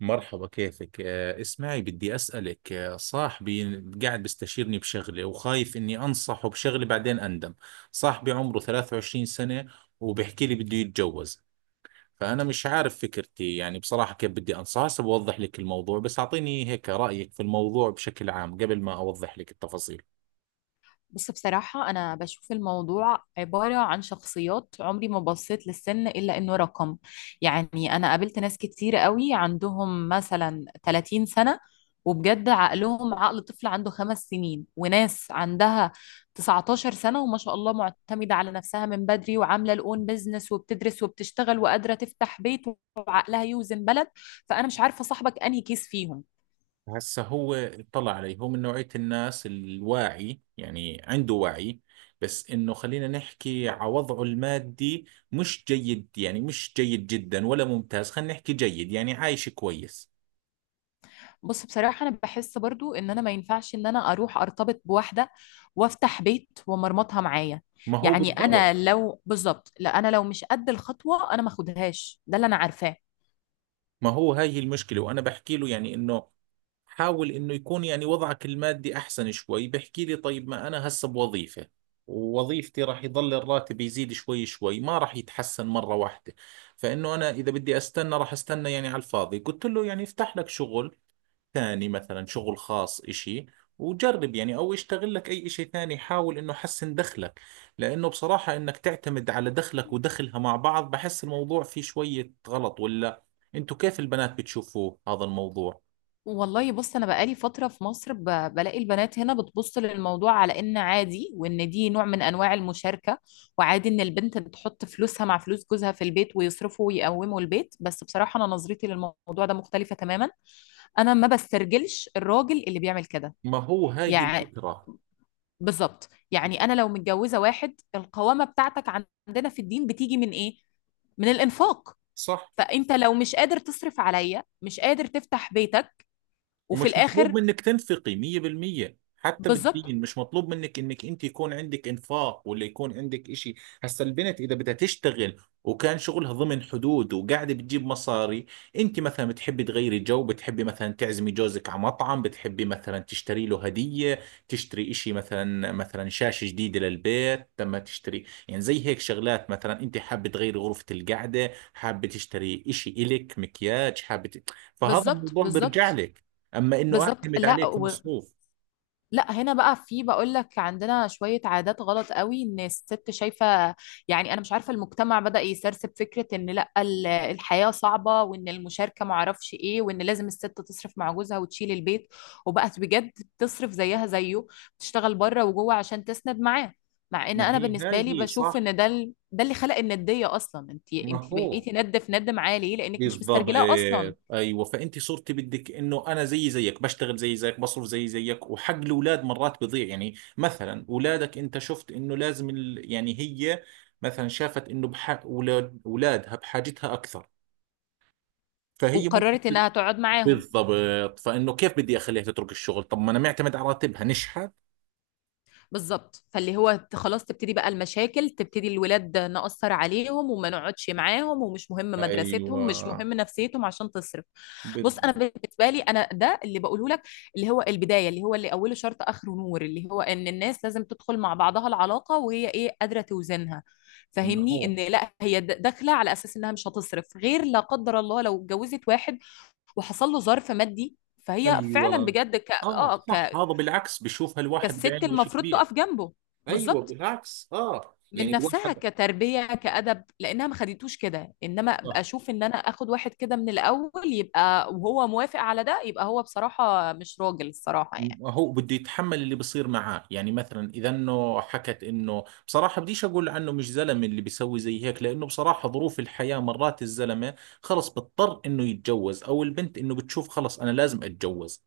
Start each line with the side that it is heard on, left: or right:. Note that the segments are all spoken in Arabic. right: مرحبا، كيفك؟ اسمعي، بدي أسألك. صاحبي قاعد بيستشيرني بشغلة وخايف إني أنصحه بشغلة بعدين أندم. صاحبي عمره 23 سنة وبحكي لي بده يتجوز. فأنا مش عارف فكرتي، يعني بصراحة كيف بدي أنصحه. هسه بوضح لك الموضوع، بس أعطيني هيك رأيك في الموضوع بشكل عام قبل ما أوضح لك التفاصيل.
left: بص، بصراحة أنا بشوف الموضوع عبارة عن شخصيات. عمري ما بصيت للسن إلا إنه رقم. يعني أنا قابلت ناس كتير قوي عندهم مثلا 30 سنة، وبجد عقلهم عقل طفل عنده 5 سنين. وناس عندها 19 سنة وما شاء الله معتمدة على نفسها من بدري، وعاملة الأون بيزنس وبتدرس وبتشتغل وقادرة تفتح بيت، وعقلها يوزن بلد. فأنا مش عارفة صاحبك أنهي كيس فيهم.
right: هسه هو اطلع عليه، هو من نوعية الناس الواعي، يعني عنده وعي. بس انه خلينا نحكي على وضعه المادي. مش جيد، يعني مش جيد جدا ولا ممتاز، خلينا نحكي جيد، يعني عايش كويس.
left: بص، بصراحة أنا بحس برضو إن أنا ما ينفعش إن أنا أروح أرتبط بواحدة وأفتح بيت ومرمطها معايا.
right: ما هو
left: يعني أنا
right: بالضبط.
left: لو بالظبط، لا، أنا لو مش قد الخطوة أنا ما أخدهاش، ده اللي أنا عارفاه.
right: ما هو هاي هي المشكلة، وانا بحكي له يعني انه حاول انه يكون يعني وضعك المادي احسن شوي. بحكي لي طيب، ما انا هسه بوظيفة ووظيفتي راح يضل الراتب يزيد شوي شوي، ما راح يتحسن مرة واحدة. فانه انا اذا بدي استنى راح استنى يعني على الفاضي. قلت له يعني افتح لك شغل ثاني، مثلا شغل خاص اشي، وجرب يعني، او اشتغل لك اي اشي ثاني، حاول انه حسن دخلك. لانه بصراحة انك تعتمد على دخلك ودخلها مع بعض، بحس الموضوع فيه شوية غلط. ولا انتوا كيف البنات بتشوفوه هذا الموضوع؟
left: والله بص، أنا بقالي فترة في مصر بلاقي البنات هنا بتبص للموضوع على إن عادي وإن دي نوع من أنواع المشاركة، وعادي إن البنت بتحط فلوسها مع فلوس جوزها في البيت ويصرفوا ويقوموا البيت. بس بصراحة أنا نظرتي للموضوع ده مختلفة تماما. أنا ما بسترجلش الراجل اللي بيعمل كده.
right: ما هو هاي هي
left: يعني
right: الفكرة.
left: بالظبط. يعني انا لو متجوزه واحد، القوامه بتاعتك عندنا في الدين بتيجي من ايه؟ من الانفاق.
right: صح.
left: فانت لو مش قادر تصرف عليا، مش قادر تفتح بيتك. وفي
right: ومش مطلوب
left: الاخر.
right: منك تنفقي 100%. حتى
left: بالظبط.
right: بالدين مش مطلوب منك انك انت يكون عندك انفاق ولا يكون عندك اشي. هسا البنت اذا بدها تشتغل وكان شغلها ضمن حدود وقاعده بتجيب مصاري، انت مثلا بتحبي تغيري جو، بتحبي مثلا تعزمي جوزك على مطعم، بتحبي مثلا تشتري له هديه، تشتري اشي، مثلا شاشه جديده للبيت. لما تشتري يعني زي هيك شغلات، مثلا انت حابه تغيري غرفه القعده، حابه تشتري اشي الك مكياج، فهذا
left: بالظبط.
right: الموضوع بيرجع
left: بالظبط.
right: لك. اما انه
left: بالظبط.
right: اعتمد
left: لا،
right: عليه كمصروف.
left: لا، هنا بقى في بقول لك عندنا شوية عادات غلط قوي، ان الست شايفة. يعني انا مش عارفة، المجتمع بدأ يسرسب فكرة ان لا، الحياة صعبة وان المشاركة معرفش ايه وان لازم الست تصرف مع جوزها وتشيل البيت، وبقت بجد بتصرف زيها زيه، بتشتغل بره وجوه عشان تسند معاه. مع ان
right: ما
left: انا
right: هي
left: بالنسبة
right: هاي
left: لي
right: هي
left: بشوف
right: صح.
left: ان ده ده اللي خلق الندية اصلا، انت
right: ما
left: انت
right: هو
left: بقيتي ند في ند معاه ليه؟ لانك مش
right: بالضبط.
left: مسترجلاه اصلا.
right: ايوه، فانت صرتي بدك انه انا زي زيك بشتغل زي زيك بصرف زي زيك، وحق الاولاد مرات بضيع. يعني مثلا اولادك، انت شفت انه لازم يعني هي مثلا شافت انه بحق اولاد اولادها بحاجتها اكثر، فهي ممكن
left: وقررت
right: ت-
left: انها تقعد معاهم.
right: بالضبط. فانه كيف بدي اخليها تترك الشغل؟ طب ما انا معتمد على راتبها نشحت.
left: بالظبط، خلاص تبتدي بقى المشاكل، تبتدي الولاد نأثر عليهم وما نقعدش معاهم، ومش مهم مدرستهم مش
right: ايوه،
left: مهم نفسيتهم عشان تصرف. بص انا
right: بالضبط.
left: بالنسبه لي، انا ده اللي بقوله لك، اللي هو البدايه، اللي هو اللي اوله شرط اخره نور. اللي هو ان الناس لازم تدخل مع بعضها العلاقه وهي ايه؟ قادره توزنها.
right: ما
left: فاهمني؟
right: هو.
left: ان لا، هي داخله على اساس انها مش هتصرف غير لا قدر الله لو اتجوزت واحد وحصل له ظرف مادي، فهي فعلا
right: ايوه.
left: بجد
right: اه صح، هذا بالعكس بيشوفها الواحد
left: كالست
right: بعينه شيء
left: المفروض
right: كبير.
left: تقف جنبه.
right: ايوه،
left: بالظبط.
right: بالعكس. اه،
left: من
right: يعني
left: نفسها
right: الواحد.
left: كتربية كأدب، لأنها ما خدتوش كده. إنما أبقى
right: آه.
left: أشوف إن أنا آخد واحد كده من الأول، يبقى وهو موافق على ده، يبقى هو بصراحة مش راجل الصراحة يعني.
right: هو بده يتحمل اللي بصير معاه. يعني مثلا اذا انه حكت انه بصراحه بديش اقول عنه مش زلمه اللي بيسوي زي هيك، لانه بصراحه ظروف الحياه مرات الزلمه خلص بضطر انه يتجوز، او البنت انه بتشوف خلص انا لازم اتجوز.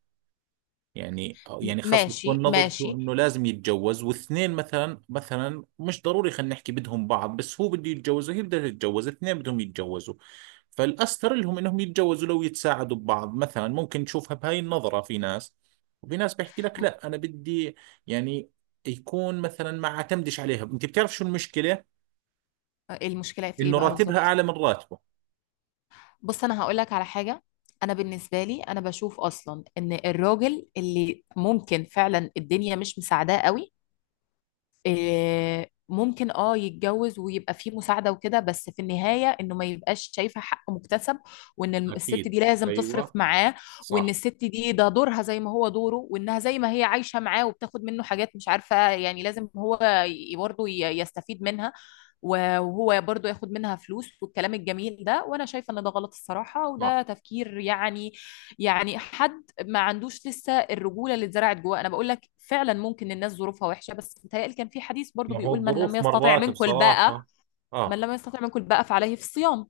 right: يعني يعني خاص بتكون
left: ماشي
right: نظرته
left: ماشي.
right: انه لازم يتجوز، واثنين مثلا مش ضروري خلينا نحكي بدهم بعض، بس هو بده يتجوز وهي بدها تتجوز، اثنين بدهم يتجوزوا، فالاستر لهم انهم يتجوزوا لو يتساعدوا ببعض. مثلا ممكن تشوفها بهاي النظرة في ناس، وفي ناس بيحكي لك
left: م-
right: لا انا بدي يعني يكون مثلا ما اعتمدش عليها. انت بتعرف شو المشكلة؟
left: المشكلة في إيه
right: انه
left: بقى
right: راتبها
left: بالظبط؟
right: اعلى من راتبه.
left: بص أنا هقول لك على حاجة. أنا بالنسبة لي أنا بشوف أصلا إن الراجل اللي ممكن فعلا الدنيا مش مساعداه قوي، إيه، ممكن اه يتجوز ويبقى فيه مساعدة وكده، بس في النهاية انه ما يبقاش شايفة حق مكتسب، وان الست
right: أكيد.
left: دي لازم تصرف
right: ايوه.
left: معاه، وان
right: صح
left: الست دي ده دورها زي ما هو دوره، وانها زي ما هي عايشة معاه وبتاخد منه حاجات مش عارفة، يعني لازم هو يستفيد منها، وهو برضه ياخد منها فلوس والكلام الجميل ده. وانا شايفة ان ده غلط الصراحة، وده
right: صح.
left: تفكير يعني. يعني حد ما عندوش لسه الرجوله اللي اتزرعت جواه. انا بقول لك فعلا ممكن الناس ظروفها وحشه، بس متهيألي كان في حديث برضو
right: ما هو
left: بيقول
right: الظروف مرات بصراحة.
left: من
right: اه،
left: لم يستطع منكم الباءة فعليه في الصيام.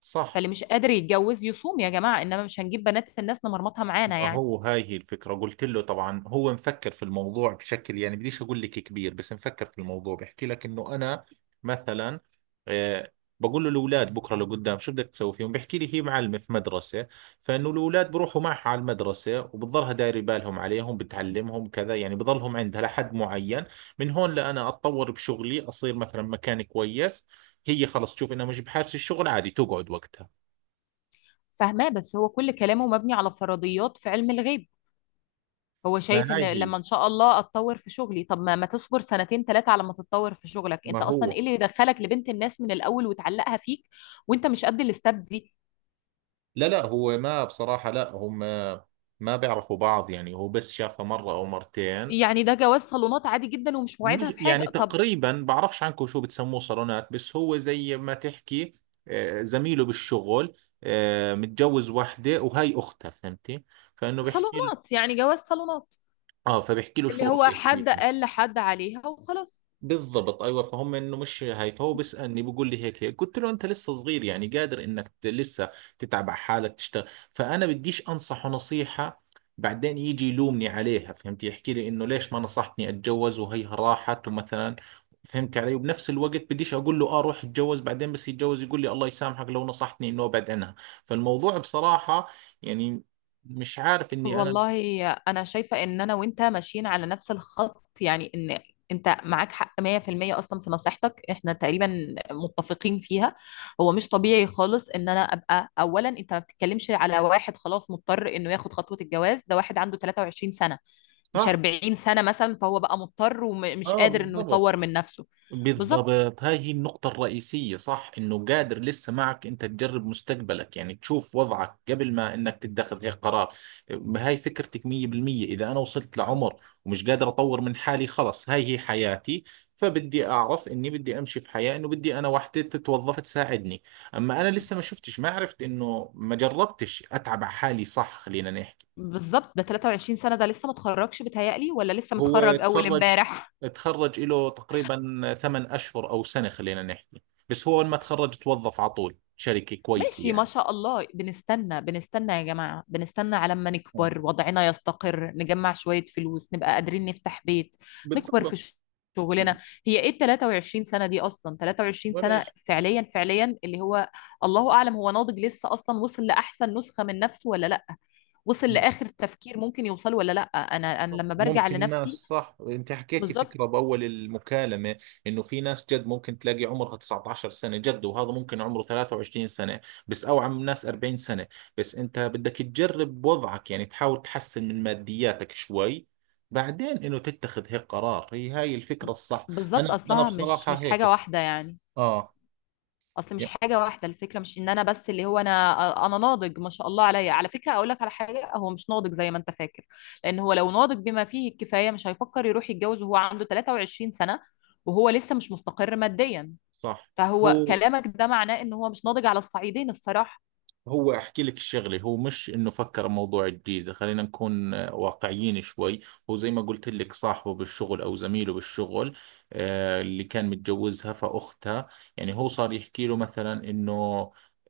right: صح.
left: فاللي مش قادر يتجوز يصوم يا جماعه، انما مش هنجيب بنات الناس نمرمطها معانا
right: ما
left: يعني.
right: هو هاي هي الفكرة. قلت له طبعا هو مفكر في الموضوع بشكل يعني بديش أقول لك كبير، بس مفكر في الموضوع. بحكي لك إنه أنا مثلا، آه بقول له الأولاد بكرة لقدام شو بدك تسوي فيهم؟ بحكي لي هي معلمة في مدرسة، فإنه الأولاد بروحوا معها على المدرسة وبتضلها دايرة بالهم عليهم بتعلمهم كذا، يعني بضلهم عندها لحد معين. من هون لأنا أتطور بشغلي أصير مثلا مكان كويس، هي خلص تشوف إنها مش بحاجة الشغل، عادي تقعد وقتها.
left: فاهماه. بس هو كل كلامه مبني على فرضيات في علم الغيب. هو
right: ما
left: شايف
right: هاي
left: ان
right: هي.
left: لما ان شاء الله اتطور في شغلي، طب ما تصبر سنتين ثلاثه على ما تتطور في شغلك؟
right: ما
left: انت اصلا
right: هو.
left: ايه اللي يدخلك لبنت الناس من الاول وتعلقها فيك وانت مش قد الاستاب دي؟
right: لا لا هو ما بصراحة لا هم ما بيعرفوا بعض. يعني هو بس شافها مرة أو مرتين.
left: يعني ده جواز صالونات عادي جدا ومش موعدها
right: مش
left: في حاجة.
right: يعني
left: طب
right: تقريبا بعرفش عنكم شو بتسموه صالونات، بس هو زي ما تحكي. زميله بالشغل، متجوز وحدة وهي أختها، فهمتي؟ فإنه بيحكي له،
left: صالونات يعني جواز صالونات،
right: فبيحكي له
left: اللي
right: شو
left: هو
right: رأيك
left: حد
right: فيها.
left: قال لحد عليها وخلاص.
right: بالضبط. ايوه، فهم انه مش هاي. فهو بيسالني بيقول لي هيك هيك. قلت له انت لسه صغير، يعني قادر انك لسه تتعب على حالك تشتغل. فانا بديش انصحه نصيحه بعدين يجي يلومني عليها. فهمت؟ يحكي لي انه ليش ما نصحتني اتجوز وهيها راحت ومثلا. فهمت علي؟ وبنفس الوقت بديش اقول له اه روح اتجوز، بعدين بس يتجوز يقول لي الله يسامحك لو نصحتني انه ابعد عنها. فالموضوع بصراحه يعني مش عارف اني انا.
left: والله انا شايفه ان انا وانت ماشيين على نفس الخط. يعني ان انت معاك حق 100%. اصلا في نصيحتك احنا تقريبا متفقين فيها. هو مش طبيعي خالص ان انا ابقى اولا. انت ما بتتكلمش على واحد خلاص مضطر انه ياخد خطوه الجواز، ده واحد عنده 23 سنه مش
right: صح.
left: 40 سنه مثلا. فهو بقى مضطر ومش
right: اه،
left: قادر انه
right: بالضبط.
left: يطور من نفسه. بالظبط،
right: بالضبط، هاي هي النقطة الرئيسية. صح إنه قادر لسه معك أنت تجرب مستقبلك، يعني تشوف وضعك قبل ما إنك تتخذ هيك قرار. هاي فكرتك 100%. إذا أنا وصلت لعمر ومش قادر أطور من حالي، خلص هاي هي حياتي، فبدي أعرف إني بدي أمشي في حياة إنه بدي أنا وحدة تتوظف تساعدني. أما أنا لسه ما شفتش ما عرفت إنه ما جربتش أتعب على حالي، صح، خلينا نحكي.
left: بالظبط. ده 23 سنه، ده لسه متخرجش بتهيألي ولا لسه
right: هو
left: متخرج اول
right: تخرج،
left: امبارح؟
right: تخرج له تقريبا 8 أشهر أو سنة خلينا نحكي. بس هو لما تخرج توظف على طول شركة كويسة
left: ماشي ما
right: يعني.
left: شاء الله، بنستنى بنستنى يا جماعة، بنستنى على ما
right: آه.
left: نكبر وضعنا يستقر نجمع شوية فلوس نبقى قادرين نفتح بيت، نكبر
right: بالضبط.
left: في
right: يعني
left: شغلنا. هي ايه ال 23 سنة دي اصلا؟ 23
right: ولا
left: سنة
right: إيش.
left: فعليا فعليا، اللي هو الله اعلم هو ناضج لسه اصلا؟ وصل لاحسن نسخة من نفسه ولا لا؟ وصل لاخر تفكير ممكن يوصل ولا لا؟ انا لما برجع
right: ممكن ناس،
left: لنفسي.
right: صح انت حكيتي فكرة
left: بالظبط،
right: بأول المكالمة، انه في ناس جد ممكن تلاقي عمرها 19 سنة جد، وهذا ممكن عمره 23 سنة، بس او عم ناس 40 سنة. بس انت بدك تجرب وضعك، يعني تحاول تحسن من مادياتك شوي، بعدين انه تتخذ هيك قرار. هي هاي الفكرة الصح.
left: بالظبط.
right: انا
left: اصلها مش
right: بصراحة
left: مش حاجة
right: هيك.
left: واحدة يعني.
right: اه.
left: اصل مش
right: يا-
left: حاجه واحده، الفكره مش ان انا بس اللي هو انا ناضج ما شاء الله عليا. على فكره اقول لك على حاجه، هو مش ناضج زي ما انت فاكر، لان هو لو ناضج بما فيه الكفايه مش هيفكر يروح يتجوز وهو عنده 23 سنه وهو لسه مش مستقر ماديا.
right: صح.
left: فهو
right: هو
left: كلامك ده معناه ان هو مش ناضج على الصعيدين الصراحه.
right: هو احكي لك الشغله، هو مش انه فكر موضوع الجيزه. خلينا نكون واقعيين شوي. هو زي ما قلت لك صاحبه بالشغل او زميله بالشغل، اللي كان متجوزها فاختها. يعني هو صار يحكي له مثلا انه،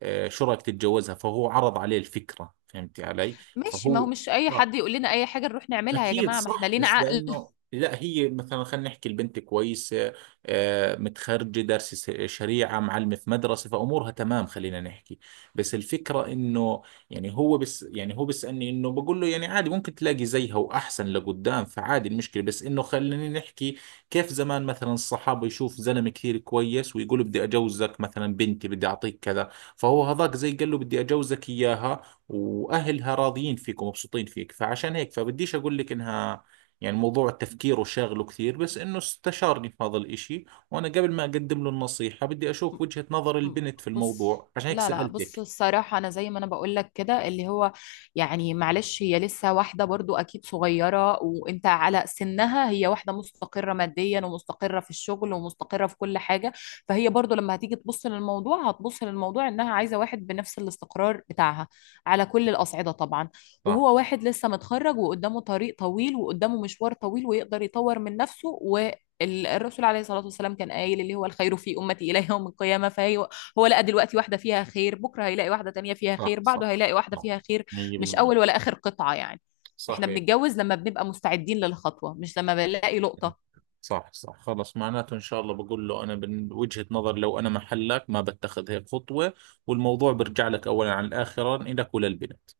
right: شو رايك تتجوزها. فهو عرض عليه الفكره، فهمتي علي؟
left: ماشي، ما هو
right: فهو
left: مش اي
right: آه
left: حد يقول لنا اي حاجه نروح نعملها يا
right: أكيد
left: جماعه، ما احنا
right: صح.
left: لينا
right: بس
left: عقل.
right: لأنه لا هي مثلا خلينا نحكي البنت كويسة، متخرجة دارسة شريعة، معلمة في مدرسة، فأمورها تمام خلينا نحكي. بس الفكرة إنه يعني هو بس يعني هو بيسألني إنه بقول له يعني عادي، ممكن تلاقي زيها وأحسن لقدام فعادي، المشكلة بس إنه خلينا نحكي. كيف زمان مثلا الصحابة يشوف زلمة كثير كويس ويقول بدي أجوزك مثلا بنتي بدي أعطيك كذا، فهو هذاك زي قال له بدي اجوزك اياها واهلها راضيين فيك ومبسوطين فيك، فعشان هيك فبديش اقول لك انها يعني موضوع التفكير وشاغله كثير، بس انه استشارني في هذا الاشي، وانا قبل ما اقدم له النصيحة بدي اشوف وجهة نظر
left: م-
right: البنت في
left: بص،
right: الموضوع عشان هيك
left: لا لا بص،
right: سألتك.
left: الصراحة أنا زي ما أنا بقول لك كده، اللي هو يعني معلش، هي لسه واحدة برضو أكيد صغيرة وأنت على سنها، هي واحدة مستقرة ماديا ومستقرة في الشغل ومستقرة في كل حاجة. فهي برضو لما هتيجي تبص للموضوع هتبص للموضوع إنها عايزة واحد بنفس الاستقرار بتاعها، على كل الأصعدة طبعا.
right: صح
left: وهو واحد لسه متخرج وقدامه طريق طويل وقدامه مشوار طويل ويقدر يطور من نفسه. و الرسول عليه الصلاة والسلام كان قايل اللي هو الخير في أمتي إلى يوم القيامة، فهي هو لقى دلوقتي واحدة فيها خير، بكرة هيلاقي واحدة تانية فيها
right: صح
left: خير،
right: صح
left: بعده هيلاقي واحدة
right: صح
left: فيها خير. مش
right: 100%.
left: أول ولا آخر قطعة يعني. احنا
right: صحيح.
left: بنتجوز لما بنبقى مستعدين للخطوة مش لما بنلاقي لقطة.
right: صح صح. خلص معناته ان شاء الله بقول له انا من وجهة نظر لو انا محلك ما بتخذ هيك خطوة، والموضوع برجع لك اولا عن الاخرا لك وللبنت.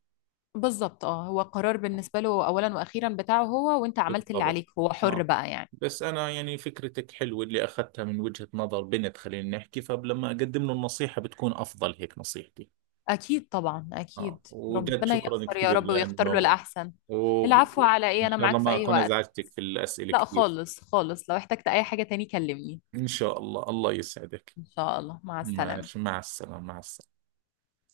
left: بالظبط. اه هو قرار بالنسبة له أولا وأخيرا بتاعه هو، وانت عملت اللي
right: بالضبط.
left: عليك، هو حر
right: اه.
left: بقى يعني.
right: بس انا يعني فكرتك حلوه اللي اخذتها من وجهه نظر بنت خلينا نحكي، فلما اقدم له النصيحه بتكون افضل، هيك نصيحتي.
left: أكيد طبعا
right: اه
left: أكيد،
right: وجد،
left: ربنا
right: شكرا
left: ييسر يا
right: كثير
left: رب ويختار له
right: لانه،
left: الأحسن. العفو، على إيه،
right: وان
left: أنا
right: شاء الله
left: معاك في
right: ما
left: أي
right: اكون
left: وقت.
right: ازعجتك في الاسئله
left: لا
right: كثير.
left: خالص خالص، لو احتجت أي حاجة تاني كلمني.
right: ان شاء الله، الله يسعدك.
left: إن شاء الله مع السلامة.
right: ماشي، مع السلامه، مع السلامه.